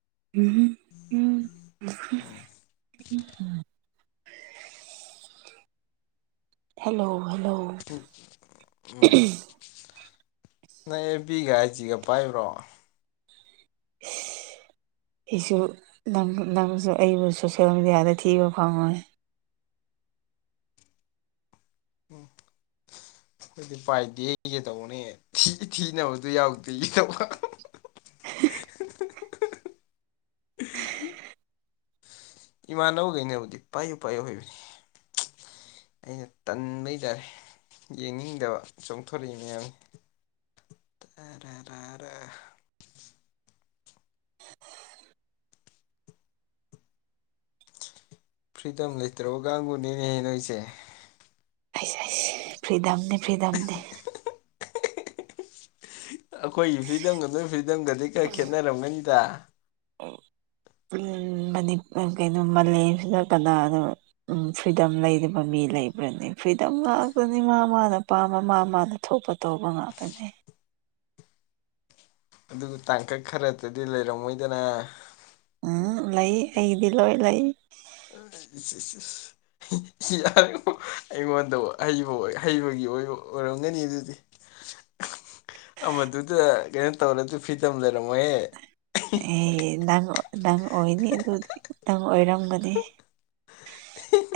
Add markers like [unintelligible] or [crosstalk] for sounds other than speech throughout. [unintelligible] Hello hello ꯎꯝ ꯎꯝ ꯅꯪ ꯑꯦꯕꯤꯒ ꯑꯥꯏꯖꯤꯒ ꯄꯥꯏꯕ꯭ꯔꯣ [inaudible] ꯍꯤꯖꯨ ꯅꯪ ꯅꯪꯖꯨ ꯑꯩꯕꯨ ꯁꯣꯁꯦꯜ ꯃꯦꯗꯤꯌꯥꯗ ꯊꯤꯕ ꯐꯪꯉꯣꯏ ꯎꯝ ꯑꯩꯗꯤ ꯄꯥꯏꯗꯤꯌ‌ꯦ ꯍꯥꯏꯒ‌ꯦ ꯇꯧꯕꯅꯦ ꯊꯤꯒꯤ ꯊꯤꯅꯕꯗꯨ ꯌꯥꯎꯗꯦ ꯇꯧꯒ ꯏꯃꯥꯟꯅꯕꯒꯩꯅꯕꯨꯗꯤ ꯄꯥꯏꯌꯨ ꯄꯥꯏꯌꯨ ꯍꯕꯅꯤ ꯑꯩꯅ ꯇꯟꯕꯩ ꯇꯥꯔꯦ ꯌꯦꯡꯅꯤꯡꯗꯕ ꯆꯣꯡꯊꯣꯔꯛꯏ ꯃꯌꯥꯝ [unintelligible] ꯐ꯭ꯔꯤꯗꯝ ꯂꯩꯇ꯭ꯔꯕ ꯀꯥꯡꯕꯨꯅꯦꯍ‌ꯦ ꯅꯣꯏꯁꯦ [unintelligible] ꯐ꯭ꯔꯤꯗꯝꯅꯤ ꯐ꯭ꯔꯤꯗꯝꯗꯤ [inaudible] ꯑꯈꯣꯏꯒꯤ ꯐ꯭ꯔꯤꯗꯝꯒ ꯅꯣꯏ ꯐ꯭ꯔꯤꯗꯝꯒꯗꯤ ꯈꯔ ꯈꯦꯠꯅꯔꯝꯒꯅꯤꯗ ꯄꯨꯟꯕꯅꯤ ꯑ‌ ꯀꯩꯅꯣ ꯃꯥꯂꯦꯝꯁꯤꯗ ꯀꯅꯥꯅꯣ ꯎꯝ ꯐ꯭ꯔꯤꯗꯝ ꯂꯩꯗꯕ ꯃꯤ ꯂꯩꯕ꯭ꯔꯅ‌ꯦ ꯐ꯭ꯔꯤꯗꯝ ꯉꯥꯛꯇꯅꯤ ꯃꯥ ꯃꯥꯅ ꯄꯥꯝꯕ ꯃꯥ ꯃꯥꯅ ꯊꯣꯛꯄ ꯇꯧꯕ ꯉꯥꯛꯇꯅ‌ꯦ ꯑꯗꯨꯒ ꯇꯥꯡꯀꯛ ꯈꯔꯗꯗꯤ ꯂꯩꯔꯝꯃꯣꯏꯗꯅ ꯎꯝ ꯂꯩ ꯑꯩꯒꯤꯗꯤ ꯂꯣꯏ ꯂꯩ [unintelligible] ꯁꯤꯌꯥ ꯢꯕꯣ ꯑꯩꯉꯣꯟꯗꯕꯨ ꯍꯩꯕ ꯑꯣꯢ ꯍꯩꯕꯒꯤ ꯑꯣꯏꯔꯣ ꯑꯣꯏꯔꯝꯒꯅꯤ ꯑꯗꯨꯗꯤ [inaudible] ꯑꯃꯗꯨꯗꯥ ꯀꯩꯅꯣ ꯇꯧꯔꯁꯨ ꯐ꯭ꯔꯤꯇꯝ ꯂꯩꯔꯝꯃꯣꯢꯍꯦ ꯑꯦ ꯅꯪ ꯅꯪ ꯑꯣꯏꯅꯤ ꯑꯗꯨꯗꯤ ꯅꯪ ꯑꯣꯏꯔꯝꯒꯅꯤ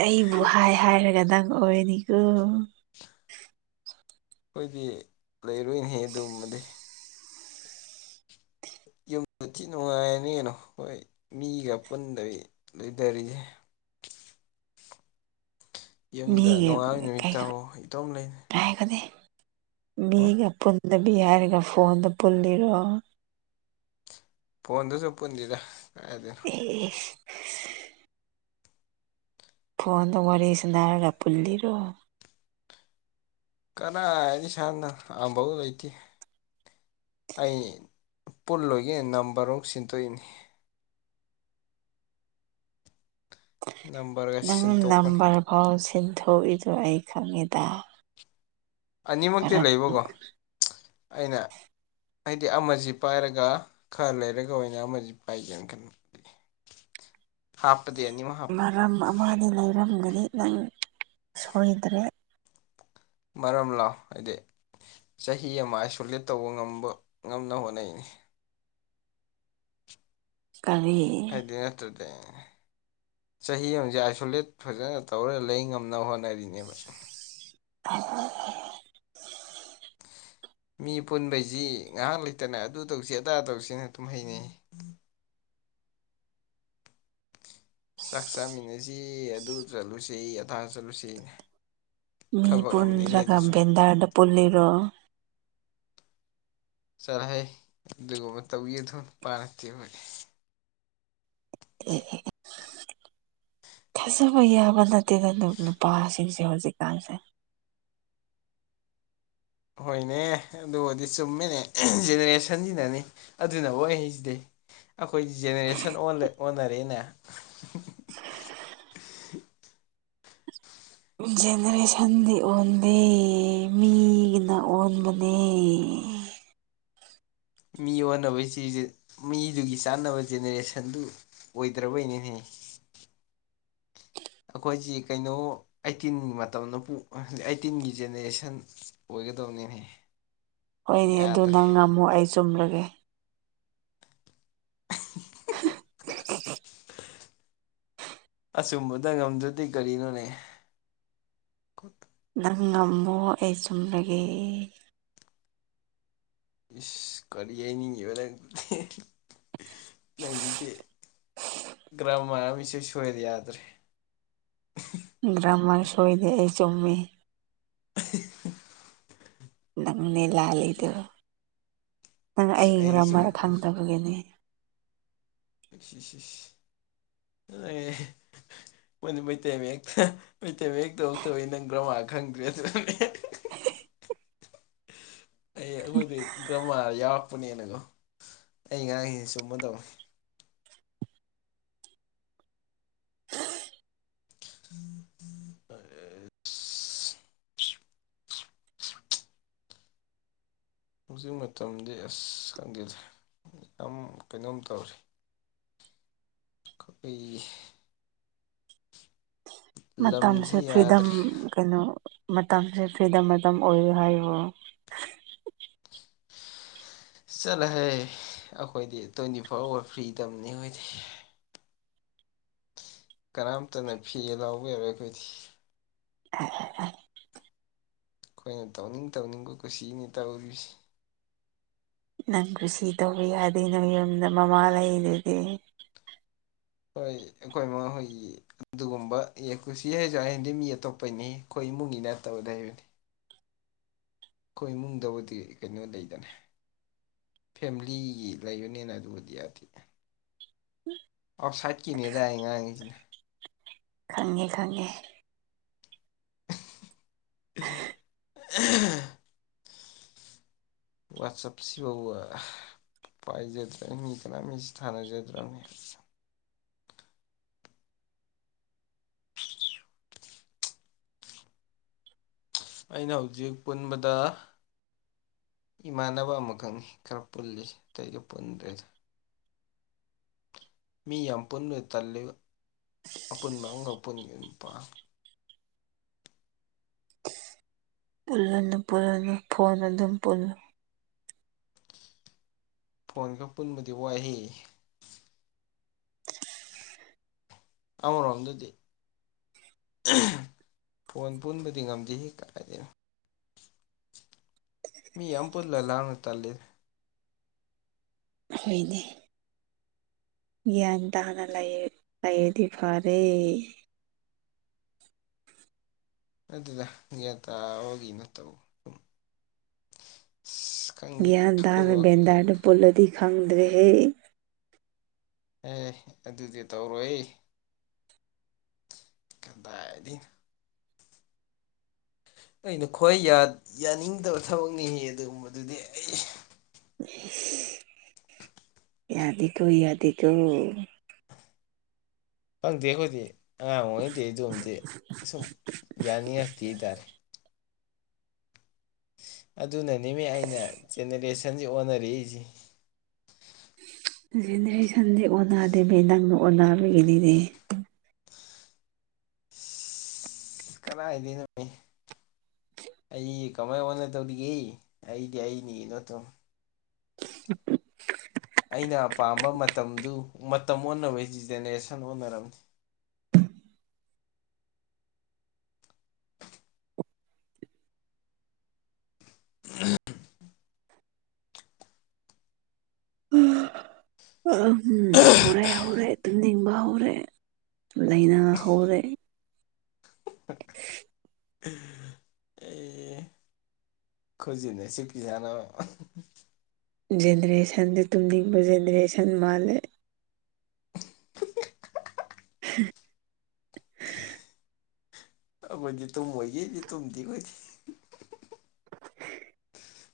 ꯑꯩꯕꯨ ꯍꯥꯏ ꯍꯥꯏꯔꯒ ꯅꯪ ꯑꯣꯏꯔꯅꯤꯀꯣ ꯑꯈꯣꯏꯗꯤ ꯂꯩꯔꯨꯢꯍꯦ ꯑꯗꯨꯒꯨꯝꯕꯗꯤ ꯌꯨꯝꯗ ꯊꯤ ꯅꯨꯡꯉꯥꯏꯅꯅꯤ ꯀꯩꯅꯣ ꯍꯣꯏ ꯃꯤꯒ ꯄꯨꯟꯗꯕꯤ ꯂꯩꯗꯔꯤꯁꯦ ꯌꯨꯝꯗ ꯃꯤꯒꯤ ꯅꯣꯡꯉꯥꯜ ꯅꯨꯃꯤꯠ ꯀꯩꯒ ꯇꯥꯕ ꯏꯇꯣꯝ ꯂꯩꯅꯤ [unintelligible] ꯎꯝ ꯃꯤꯒ ꯄꯨꯟꯗꯕꯤ ꯍꯥꯏꯔꯒ ꯐꯣꯟꯗ ꯄꯨꯜꯂꯤꯔꯣ ꯐꯣꯟꯗꯁꯨ ꯄꯨꯟꯗꯦꯗ ꯀꯔꯥꯢꯗꯩ ꯑꯦꯁ ꯐꯣꯟꯗꯥ ꯋꯥꯔꯤ ꯁꯥꯟꯅꯔꯒ ꯄꯨꯜꯂꯤꯔꯣ ꯀꯗꯥꯢꯗꯩ ꯁꯥꯟꯅ ꯑꯝꯕꯧ ꯂꯩꯇꯦ ꯑꯩ ꯄꯨꯜꯂꯣꯏꯒꯦ ꯅꯝꯕꯔꯃꯨꯛ ꯁꯤꯟꯗꯣꯛꯏꯅꯤ ꯅꯝꯕꯔꯒ ꯁꯤꯟꯇꯣꯛꯄꯅꯤ ꯍꯣ ꯁꯤꯟꯊꯣꯛꯏꯗꯣ ꯑꯩ ꯈꯪꯉꯤꯗ ꯑꯅꯤꯃꯛꯇꯤ ꯂꯩꯕꯀꯣ ꯑꯩꯅ ꯑꯩꯗꯤ ꯑꯃꯁꯤ ꯄꯥꯏꯔꯒ ꯈꯔ ꯂꯩꯔꯒ ꯑꯣꯏꯅ ꯑꯃꯁꯤ ꯄꯥꯏꯒꯦꯅ ꯈꯟꯕ [inaudible] ꯍꯥꯞꯄꯗꯤ ꯑꯅꯤꯃꯛ ꯍꯥꯞꯄ ꯑꯃꯥꯗꯤ ꯂꯩꯔꯝꯒꯅꯤ ꯅꯪ ꯁꯣꯏꯗ꯭ꯔꯦ ꯃꯔꯝꯂꯣ ꯍꯥꯏꯗꯤ ꯆꯍꯤ ꯑꯃ ꯑꯥꯏꯁꯣꯂꯦꯠ ꯇꯧꯕ ꯉꯝꯕ ꯉꯝꯅꯕ ꯍꯣꯠꯅꯩꯅꯤ ꯀꯔꯤ ꯀꯩꯗꯧꯢꯅꯣ ꯑꯗꯨꯗꯤ ꯆꯍꯤ ꯑꯝꯖꯦ ꯑꯥꯏꯁꯣꯂꯦꯠ ꯐꯖꯅ ꯇꯧꯔ ꯂꯩ ꯉꯝꯅꯕ ꯍꯣꯠꯅꯔꯤꯅꯦꯕ [unintelligible] ꯃꯤ ꯄꯨꯟꯕꯩꯁꯤ ꯉꯥꯍꯥꯛ ꯂꯩꯇꯅ ꯑꯗꯨ ꯇꯧꯁꯤ ꯑꯗꯥ ꯇꯧꯁꯤꯅ ꯑꯗꯨꯝ ꯍꯥꯢꯅꯩ ꯆꯥꯛ ꯆꯥꯃꯤꯟꯅꯁꯤ ꯑꯗꯨ ꯆꯠꯂꯨꯁꯤ ꯑꯗꯥꯥ ꯆꯠꯂꯨꯁꯤ ꯃꯤ ꯊꯕꯛ ꯑꯃꯅꯤꯅꯦ ꯄꯨꯟꯗ꯭ꯔꯥꯒꯥ ꯑꯗꯨꯁꯨ ꯕꯦꯟꯗꯔꯗ ꯄꯨꯟꯂꯤꯔꯣ ꯆꯥꯂꯍꯩ ꯑꯗꯨꯒꯨꯝꯕ ꯇꯧꯕꯤꯒꯗꯕ ꯅꯨꯄꯥ ꯅꯠꯇꯦ ꯑꯈꯣꯢ [unintelligible] ꯊꯥꯖꯕ ꯌꯥꯕ ꯅꯠꯇꯦꯗ ꯅꯨꯞ ꯅꯨꯄꯥꯁꯤꯡꯁꯦ ꯍꯧꯖꯤꯛꯀꯥꯟꯁꯦ ꯍꯣꯏꯅꯦ ꯑꯗꯨꯕꯨꯗꯤ ꯆꯨꯝꯃꯤꯅꯦ ꯖꯦꯅꯦꯔꯦꯁꯟꯁꯤꯅꯅꯤ ꯑꯗꯨꯅ ꯑꯣꯏꯅꯤ ꯁꯤꯗꯤ ꯑꯈꯣꯏꯗꯤ ꯖꯦꯅꯦꯔꯦꯁꯟ ꯑꯣꯟꯂꯦ ꯑꯣꯟꯅꯔꯦꯅꯦ ꯖꯦꯅꯔꯦꯁꯟꯗꯤ ꯑꯣꯟꯗꯦ ꯃꯤꯒꯤꯅ ꯑꯣꯟꯕꯅꯦ ꯃꯤ ꯑꯣꯟꯅꯕꯁꯤꯖꯤ ꯃꯤꯗꯨꯒꯤ ꯆꯥꯟꯅꯕ ꯖꯦꯅꯦꯔꯦꯁꯟꯗꯨ ꯑꯣꯏꯗ꯭ꯔꯕꯩꯅꯤꯅꯦ ꯑꯈꯣꯏꯖꯤ ꯀꯩꯅꯣ ꯑꯩꯠꯇꯤꯟꯒꯤ ꯃꯇꯝꯗꯨꯄꯨ ꯑꯩꯠꯇꯤꯟꯒꯤ ꯖꯦꯅꯦꯔꯦꯁꯟ ꯑꯣꯏꯒꯗꯧꯅꯤꯅꯦ ꯍꯣꯏꯅꯦ ꯑꯗꯨ ꯌꯥꯗ꯭ꯔꯦ ꯅꯪ ꯉꯝꯃꯣ ꯑꯩ ꯆꯨꯝꯂꯒꯦ ꯑꯆꯨꯝꯕꯗ ꯉꯝꯗ꯭ꯔꯗꯤ ꯀꯔꯤꯅꯣꯅꯦ ꯅꯣ ꯉꯝꯃꯣ ꯑꯩ ꯆꯨꯝꯂꯒꯦ ꯏꯁ ꯀꯔꯤ ꯍꯥꯏꯅꯤꯡꯉꯤꯕ ꯅꯪꯗꯨꯗꯤ ꯅꯪꯗꯨꯗꯤ ꯒ꯭ꯔꯃꯥꯔ ꯑꯃ ꯢꯁꯣꯢ ꯁꯣꯏꯔꯦ ꯌꯥꯗ꯭ꯔꯦ ꯒ꯭ꯔꯃꯥꯔ ꯁꯣꯏꯗꯦꯍꯦ ꯆꯨꯝꯃꯦ [unintelligible] ꯅꯪꯅꯦ ꯂꯥꯜꯂꯤꯗꯣ ꯅꯪ ꯑꯩꯒ ꯑꯩꯅ ꯁꯨꯝ ꯃꯔ ꯊꯪꯗꯕꯒꯤꯅꯦ ꯏꯁ ꯏꯁ ꯏꯁ ꯔꯦ ꯃꯣꯏꯗꯤ ꯃꯩꯇꯩ ꯃꯌꯦꯛꯁꯦ ꯃꯩꯇꯩꯃꯌꯦꯛ ꯇꯃꯛꯇꯕꯒꯤ ꯅꯪ ꯒ꯭ꯔꯃꯥ ꯈꯪꯗ꯭ꯔꯤ ꯑꯗꯨꯅꯅꯦ ꯑꯩ ꯑꯩꯈꯣꯏꯗꯤ ꯒ꯭ꯔꯃꯥꯔ ꯌꯥꯎꯔꯛꯄꯅꯦꯅꯀꯣ ꯑꯩ ꯉꯥꯡꯢ ꯆꯨꯝꯕ ꯇꯧꯑꯣ [unintelligible] ꯍꯧꯖꯤꯛ ꯃꯇꯝꯗꯤ ꯑꯁ ꯈꯪꯗꯦꯗꯦ ꯌꯥꯝ ꯀꯩꯅꯣꯝ ꯇꯧꯔꯤ ꯀꯩ ꯢ ꯃꯇꯝꯁꯦ ꯂꯝꯁꯤ ꯐ꯭ꯔꯤꯗꯝ ꯌꯥꯗ꯭ꯔꯦ ꯀꯩꯅꯣ ꯃꯇꯝꯁꯦ ꯐ꯭ꯔꯤꯗꯝ ꯃꯇꯝ ꯑꯣꯏꯌꯦ ꯍꯥꯏꯌꯣ ꯆꯠꯂꯍꯦ ꯑꯈꯣꯏꯗꯤ ꯇ꯭ꯋꯦꯟꯇꯤ ꯐꯣꯔ ꯑꯋꯥꯔ ꯐ꯭ꯔꯤ ꯇꯝꯅꯤ ꯍꯥꯏꯗꯦ ꯀꯅꯥꯝꯇꯅ ꯐꯤ ꯂꯥꯎꯕ ꯌꯥꯔꯣꯏ ꯑꯩꯈꯣꯏꯗꯤ [unintelligible] ꯈꯣꯏꯅ ꯇꯧꯅꯤꯡ ꯇꯧꯅꯤꯡꯕ ꯀꯨꯁꯤꯅꯤ ꯇꯧꯔꯤꯕꯁꯤ ꯅꯪ ꯀꯨꯁꯤ ꯇꯧꯕ ꯌꯥꯗꯦ ꯅꯣ ꯌꯨꯝꯗ ꯃꯃꯥ ꯂꯩꯗꯨꯗꯤ ꯍꯣꯏ ꯑꯩꯈꯣꯏꯃꯈꯣꯏꯒꯤ ꯑꯗꯨꯒꯨꯝꯕ ꯌꯦꯀꯨꯁꯤꯌꯦ ꯖꯨ ꯍꯌꯦꯟꯗꯤ ꯃꯤ ꯑꯇꯣꯞꯄꯩꯅꯤ ꯈꯣꯏ ꯏꯃꯨꯡꯒꯤ ꯅꯠꯇꯕꯗ ꯍꯥꯏꯕꯗꯤ ꯈꯣꯏ ꯏꯃꯨꯡꯗꯕꯨꯗꯤ ꯀꯩꯅꯣ ꯂꯩꯗꯅꯦ ꯐꯦꯃꯤꯂꯤꯒꯤ ꯂꯩꯕꯅꯤꯅ ꯑꯗꯨꯕꯨꯗꯤ ꯌꯥꯗꯤꯗ ꯑꯥꯎꯁꯥꯏꯠꯀꯤꯅꯦꯗ ꯑꯩꯅ ꯉꯥꯡꯉꯤꯖꯤꯅ ꯈꯪꯉꯦ ꯈꯪꯉꯦ [unintelligible] ꯋꯥꯠꯆꯞꯁꯤꯕꯧꯕ ꯄꯥꯏꯖꯗ꯭ꯔꯥ ꯃꯤ ꯀꯅꯥ ꯃꯤꯁꯤ ꯊꯅꯖꯗ꯭ꯔꯥꯃꯤ ꯑꯩꯅ ꯍꯧꯖꯤꯛ ꯄꯨꯟꯕꯗ ꯏꯃꯥꯟꯅꯕ ꯑꯃꯈꯛꯅꯤ ꯈꯔ ꯄꯨꯜꯂꯤꯖꯦ ꯑꯇꯩꯗꯤ ꯄꯨꯟꯗ꯭ꯔꯦꯗ ꯃꯤ ꯌꯥꯝ ꯄꯨꯟꯕ ꯇꯜꯜꯂꯤꯕ ꯑꯄꯨꯟꯕ ꯑꯃꯒ ꯄꯨꯨꯟꯒꯤ ꯅꯨꯄꯥ ꯄꯨꯜꯂꯨꯅ ꯄꯨꯜꯂꯅ ꯐꯣꯟ ꯑꯗꯨꯝ ꯄꯨꯜꯂꯨ ꯐꯣꯟ ꯈꯔ ꯄꯨꯟꯕꯗꯤ ꯋꯥꯏꯍꯦ ꯇꯕꯔꯣ ꯔꯣꯝꯗꯗꯤ ꯐꯣꯟ ꯄꯨꯟꯕꯗꯤ ꯉꯝꯗꯦ ꯍꯦ ꯀꯥꯏꯗꯩꯅꯣ ꯃꯤ ꯑꯝꯄꯨꯜꯂ ꯂꯥꯡꯉ ꯇꯜꯂꯤ ꯑꯍꯣꯏꯗꯦ ꯭ꯌꯥꯟ ꯇꯥꯅꯥ ꯂꯥꯏ ꯂꯩꯑꯗꯤ ꯐꯔꯩ ꯑꯗꯨꯗ ꯒ꯭ꯌꯥꯟ ꯇꯥꯕꯒꯤ ꯅꯠꯇꯧ ꯁꯨ ꯒ꯭ꯌꯥꯟ ꯇꯅ ꯕꯦꯗꯥꯔꯗ ꯄꯨꯜꯂꯗꯤ ꯈꯪꯗ꯭ꯔꯦꯍꯦ ꯑꯦ ꯑꯗꯨꯗꯤ ꯇꯧꯔꯣꯏꯋꯦ ꯀꯗꯥꯢꯗꯩꯅꯣ ꯑꯩꯅ ꯈ꯭ꯋꯥꯏ ꯌꯥ ꯌꯥꯅꯤꯡꯗꯕ ꯊꯕꯛꯅꯤꯍꯦ ꯑꯗꯨꯒꯨꯝꯕꯗꯨꯗꯤ ꯑꯩ ꯌꯥꯗꯦꯀꯣ ꯌꯥꯗꯦꯀꯣ ꯈꯪꯗꯦ ꯑꯩꯈꯣꯏꯗꯤ ꯑꯉꯥꯡ ꯑꯣꯏꯉꯩꯗꯤ ꯑꯗꯨꯝꯗꯤ ꯑ ꯁꯨꯝ ꯌꯥꯅꯤꯡꯉꯛꯇꯤ ꯇꯥꯔꯦ ꯑꯗꯨꯅꯅꯦꯃꯦ ꯑꯩꯅ ꯖꯦꯅꯦꯔꯦꯁꯟꯁꯤ ꯑꯣꯟꯅꯔꯛꯏꯖꯤ ꯖꯦꯅꯦꯔꯦꯁꯟꯗꯤ ꯑꯣꯟꯅꯗꯦꯃꯦ ꯅꯪꯅ ꯑꯣꯟꯅꯕꯒꯤꯅꯤꯅꯦ ꯑꯁ ꯀꯗꯥꯏꯗꯦꯅꯣ ꯃꯦ ꯑꯩ ꯀꯃꯥꯏ ꯑꯣꯟꯗꯧꯗꯤꯒꯦ ꯑꯩꯗꯤ ꯑꯩꯅꯤ ꯅꯣꯇꯨꯝ ꯑꯩꯅ ꯄꯥꯝꯕ ꯃꯇꯝꯗꯨ ꯃꯇꯝ ꯑꯣꯟꯅꯕꯩ ꯖꯦꯅꯦꯔꯦꯁꯟ ꯑꯣꯟꯅꯔꯝꯅꯤ [unintelligible] ꯎꯝ ꯍꯧꯔꯦ ꯍꯧꯔꯦ ꯇꯨꯝꯅꯤꯡꯕ ꯍꯧꯔꯦ ꯂꯩꯅ ꯍꯧꯔꯦ ꯎꯝ ꯈꯣꯖꯤꯟꯅꯥ ꯁꯤꯄꯤ ꯁꯅꯣ ꯖꯦꯅꯦꯔꯦꯁꯟꯁ ꯇꯨꯝꯅꯤꯡꯕ ꯖꯦꯅꯦꯔꯦꯁꯟ ꯃꯥꯜꯂꯦ [inaudible] ꯑꯩꯈꯣꯏꯗꯤ ꯇꯨꯝ ꯃꯣꯏꯒꯦꯗꯤ ꯇꯨꯝꯗꯤ ꯑꯣꯏꯗꯦ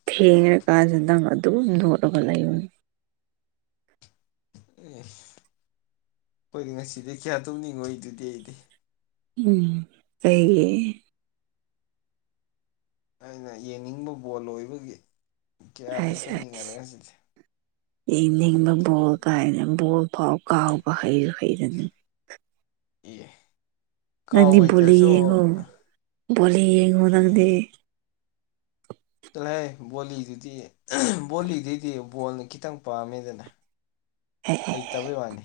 ꯊꯦꯡꯉꯀꯥꯟꯁꯤꯗ ꯅꯪ ꯑꯗꯨꯝ ꯅꯣꯠꯂꯒ ꯂꯩꯌꯨ ꯑꯦ ꯍꯣꯏꯗꯤ ꯉꯁꯤꯗꯤ ꯀꯌꯥ ꯇꯧꯅꯤꯡꯉꯣꯏ ꯑꯗꯨꯗꯤ ꯑꯩꯗꯤ ꯎꯝ ꯀꯩꯒꯤ ꯑꯩꯅ ꯌꯦꯡꯅꯤꯡꯕ ꯕꯣꯜ ꯑꯣꯏꯕꯒꯤ [unintelligible] ꯀꯌꯥꯗꯤ ꯇꯧꯅꯤꯡꯉꯔꯣꯏ ꯁꯤꯗꯤ ꯌꯦꯡꯅꯤꯡꯕ ꯕꯣꯜ ꯀꯥꯏꯅ ꯕꯣꯜ ꯐꯥꯎ ꯀꯥꯎꯕ ꯍꯩꯔ ꯍꯩꯔꯅꯤ [unintelligible] ꯀꯥꯎ ꯅꯪꯗꯤ ꯕꯣꯂꯤ ꯍꯩꯇ꯭ꯔꯁꯨ ꯌꯦꯡꯉꯣ ꯑꯦ ꯕꯣꯂꯤ ꯌꯦꯡꯉꯣ ꯅꯪꯗꯤ ꯇꯥꯂꯥꯍꯦ ꯕꯣꯂꯤꯗꯨꯗꯤ ꯕꯣꯂꯤꯗꯩꯗꯤ ꯕꯣꯜꯅ ꯈꯤꯇꯪ ꯄꯥꯝꯃꯦꯗꯅ [unintelligible] ꯇꯕꯩ ꯋꯥꯅꯤ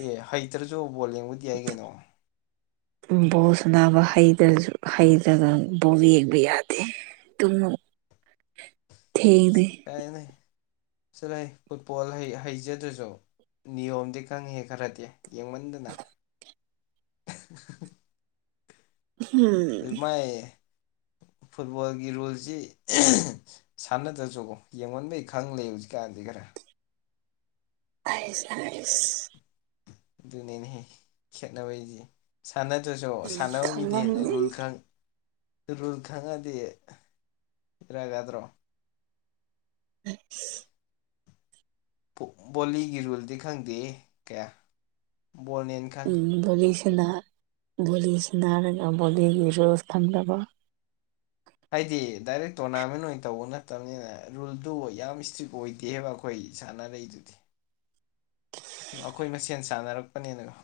ꯑꯦ ꯍꯩꯇ꯭ꯔꯁꯨ ꯕꯣꯜ ꯌꯦꯡꯕꯗꯤ ꯌꯥꯏ ꯀꯩꯅꯣ [inaudible] ꯕꯣꯔ ꯁꯅꯕ ꯍꯩꯗꯁꯨ ꯍꯩꯗ꯭ꯔꯒ ꯕꯣꯔ ꯌꯦꯡꯕ ꯌꯥꯗꯦ ꯇꯨꯃꯣ ꯊꯦꯡꯗꯦ ꯀꯩꯅꯤ ꯆꯠꯂꯥꯍꯦ ꯐꯨꯠꯕꯣꯜ ꯍꯩ ꯍꯩꯖꯗ꯭ꯔꯁꯨ ꯅꯤꯌꯣꯝꯗꯤ ꯀꯪꯉꯦ ꯈꯔꯗꯤ ꯌꯦꯡꯃꯟꯗꯅ ꯎꯝ ꯃꯥꯏ ꯐꯨꯠꯕꯣꯜꯒꯤ ꯔꯨꯜꯁꯤ ꯁꯥꯟꯅꯗ꯭ꯔꯁꯨꯀꯣ ꯌꯦꯡꯉꯣꯟꯕꯩ ꯈꯪ ꯂꯩ ꯍꯧꯖꯤꯛꯀꯥꯟꯗꯤ ꯈꯔ ꯑꯥꯏꯁ ꯍꯥꯏꯁ ꯑꯗꯨꯅꯦꯅꯦꯍꯦ ꯈꯦꯠꯅꯕꯩꯗꯤ ꯁꯥꯟꯅꯗ꯭ꯔꯁꯨ ꯎꯝ ꯁꯥꯟꯅꯕ ꯃꯤꯗꯤꯍꯦꯟꯅꯥ ꯈꯪꯂꯝꯅꯤ ꯔꯨꯜ ꯈꯪ ꯔꯨꯜ ꯈꯪꯉꯗꯤ ꯏꯂꯥꯢ ꯂꯥꯏꯗ꯭ꯔꯣ [inaudible] ꯄꯣ ꯕꯣꯂꯤꯒꯤ ꯔꯨꯜꯗꯤ ꯈꯪꯗꯦꯍꯦ ꯀꯌꯥ ꯕꯣꯜꯅꯦ ꯎꯝ ꯙꯣꯂꯤꯁꯅꯥ ꯕꯣꯂꯤꯁꯤꯅꯥꯔꯒ ꯕꯣꯂꯤꯒꯤ ꯔꯨꯁ ꯈꯪꯗꯕ ꯍꯥꯏꯗꯤ ꯗꯥꯏꯔꯦꯛ ꯇꯣꯔꯅꯥꯃꯦꯟ ꯑꯣꯏ ꯇꯧꯕ ꯅꯠꯇꯝꯅꯤꯅ ꯔꯨꯜꯗꯨ ꯌꯥꯝ ꯏꯁꯇ꯭ꯔꯤꯛ ꯑꯣꯏꯗꯦꯕ ꯈꯣꯏ ꯁꯥꯟꯅꯔꯛꯏꯗꯨꯗꯤ [inaudible] ꯑꯈꯣꯏ ꯃꯁꯦꯟ ꯁꯥꯟꯅꯔꯛꯄꯅꯦꯅ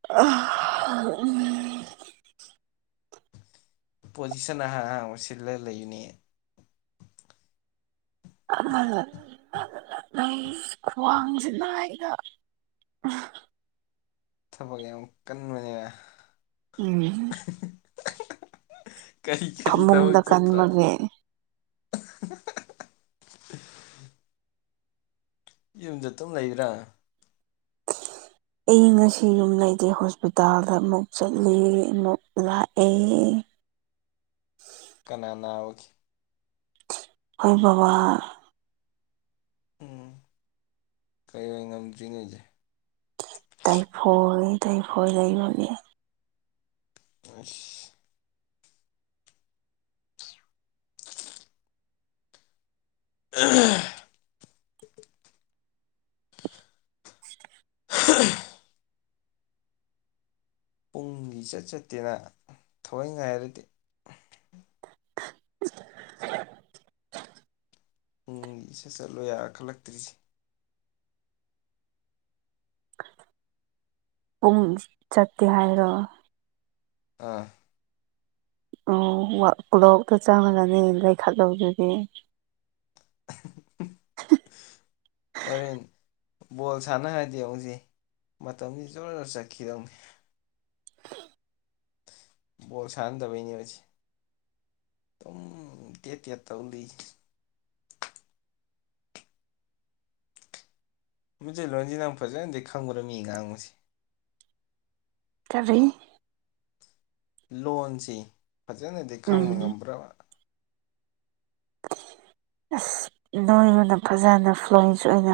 [unintelligible] ꯄꯣꯖꯤꯁꯟ ꯑꯍꯥꯟ ꯑꯍꯥꯟ ꯁꯤꯜꯂ ꯂꯩꯅꯦ ꯈ꯭ꯋꯥꯡꯖꯤꯅꯥꯏꯗ [inaudible] ꯊꯕꯛ ꯌꯥꯝ ꯀꯟꯕꯅꯦ ꯎꯝ ꯀꯔꯤ ꯀꯔꯤ ꯊꯕꯛ ꯐꯃꯨꯡꯗ ꯆꯠꯇ꯭ꯔꯥ ꯀꯟꯕꯒꯤ ꯌꯨꯝꯗ ꯑꯗꯨꯝ ꯂꯩꯕ꯭ꯔꯥ ꯑꯩ ꯉꯁꯤ ꯌꯨꯝ ꯂꯩꯩꯗꯦ ꯍꯣꯁꯄꯤꯇꯥꯜꯗ ꯑꯃꯨꯛ ꯆꯠꯂꯤ ꯑꯃꯨꯛ ꯂꯥꯛꯑꯦ ꯀꯅꯥ ꯅꯥꯕꯒꯤ ꯈꯣꯏ ꯕꯕꯥ ꯎꯝ ꯀꯩ ꯑꯣꯏ ꯉꯝꯗ꯭ꯔꯤꯅꯦꯁꯦ ꯇꯥꯏꯐꯣꯢꯂꯤ ꯇꯥꯏꯐꯣꯏ ꯂꯩꯕꯒꯤ ꯑꯁ ꯑꯝ ꯍ ꯄꯨꯡ ꯏꯆꯠ ꯆꯠꯇꯦꯗ ꯊꯑꯣꯏ ꯉꯥꯏꯔꯗꯤ [inaudible] ꯎꯝ ꯏꯆꯠ ꯆꯠꯂꯨ ꯌꯥ ꯈꯜꯂꯛꯇ꯭ꯔꯤꯖꯤ ꯄꯨꯡ ꯆꯠꯇꯦ ꯍꯥꯏꯔꯣ ꯑꯥ ꯑꯣ ꯋꯠ ꯀ꯭ꯂꯣꯛꯇ ꯆꯪꯪꯂꯒꯅꯦ ꯂꯩꯈꯠꯂꯣꯗꯨꯗꯤ [unintelligible] ꯑꯣꯏꯔꯦꯟ ꯕꯣꯜ ꯁꯥꯟꯅ ꯍꯥꯔꯗꯤ ꯍꯧꯖꯤꯛ ꯃꯇꯝꯖꯤ ꯖꯣꯔꯣꯖꯣꯔꯣ ꯆꯠꯈꯤꯗꯧꯅꯤ ꯕꯣꯜ ꯁꯥꯟꯗꯕꯩꯅꯦ ꯃꯁꯤ ꯑꯗꯨꯝ ꯇꯦꯠ ꯇꯦꯠ ꯇꯧꯂꯩ ꯃꯖꯩ ꯂꯣꯟꯁꯤꯅ ꯐꯖꯅꯗꯤ ꯈꯪꯕꯗꯣ ꯃꯤ ꯉꯥꯡꯕꯁꯤ ꯀꯔꯤ ꯂꯣꯟꯁꯤ ꯐꯖꯅꯗꯤ ꯈꯪꯕ ꯎꯝ ꯉꯝꯕ꯭ꯔꯕ꯫ ꯑꯁ ꯐꯖꯅ [unintelligible] ꯐ꯭ꯂꯨꯋꯟꯁ ꯑꯣꯏꯅ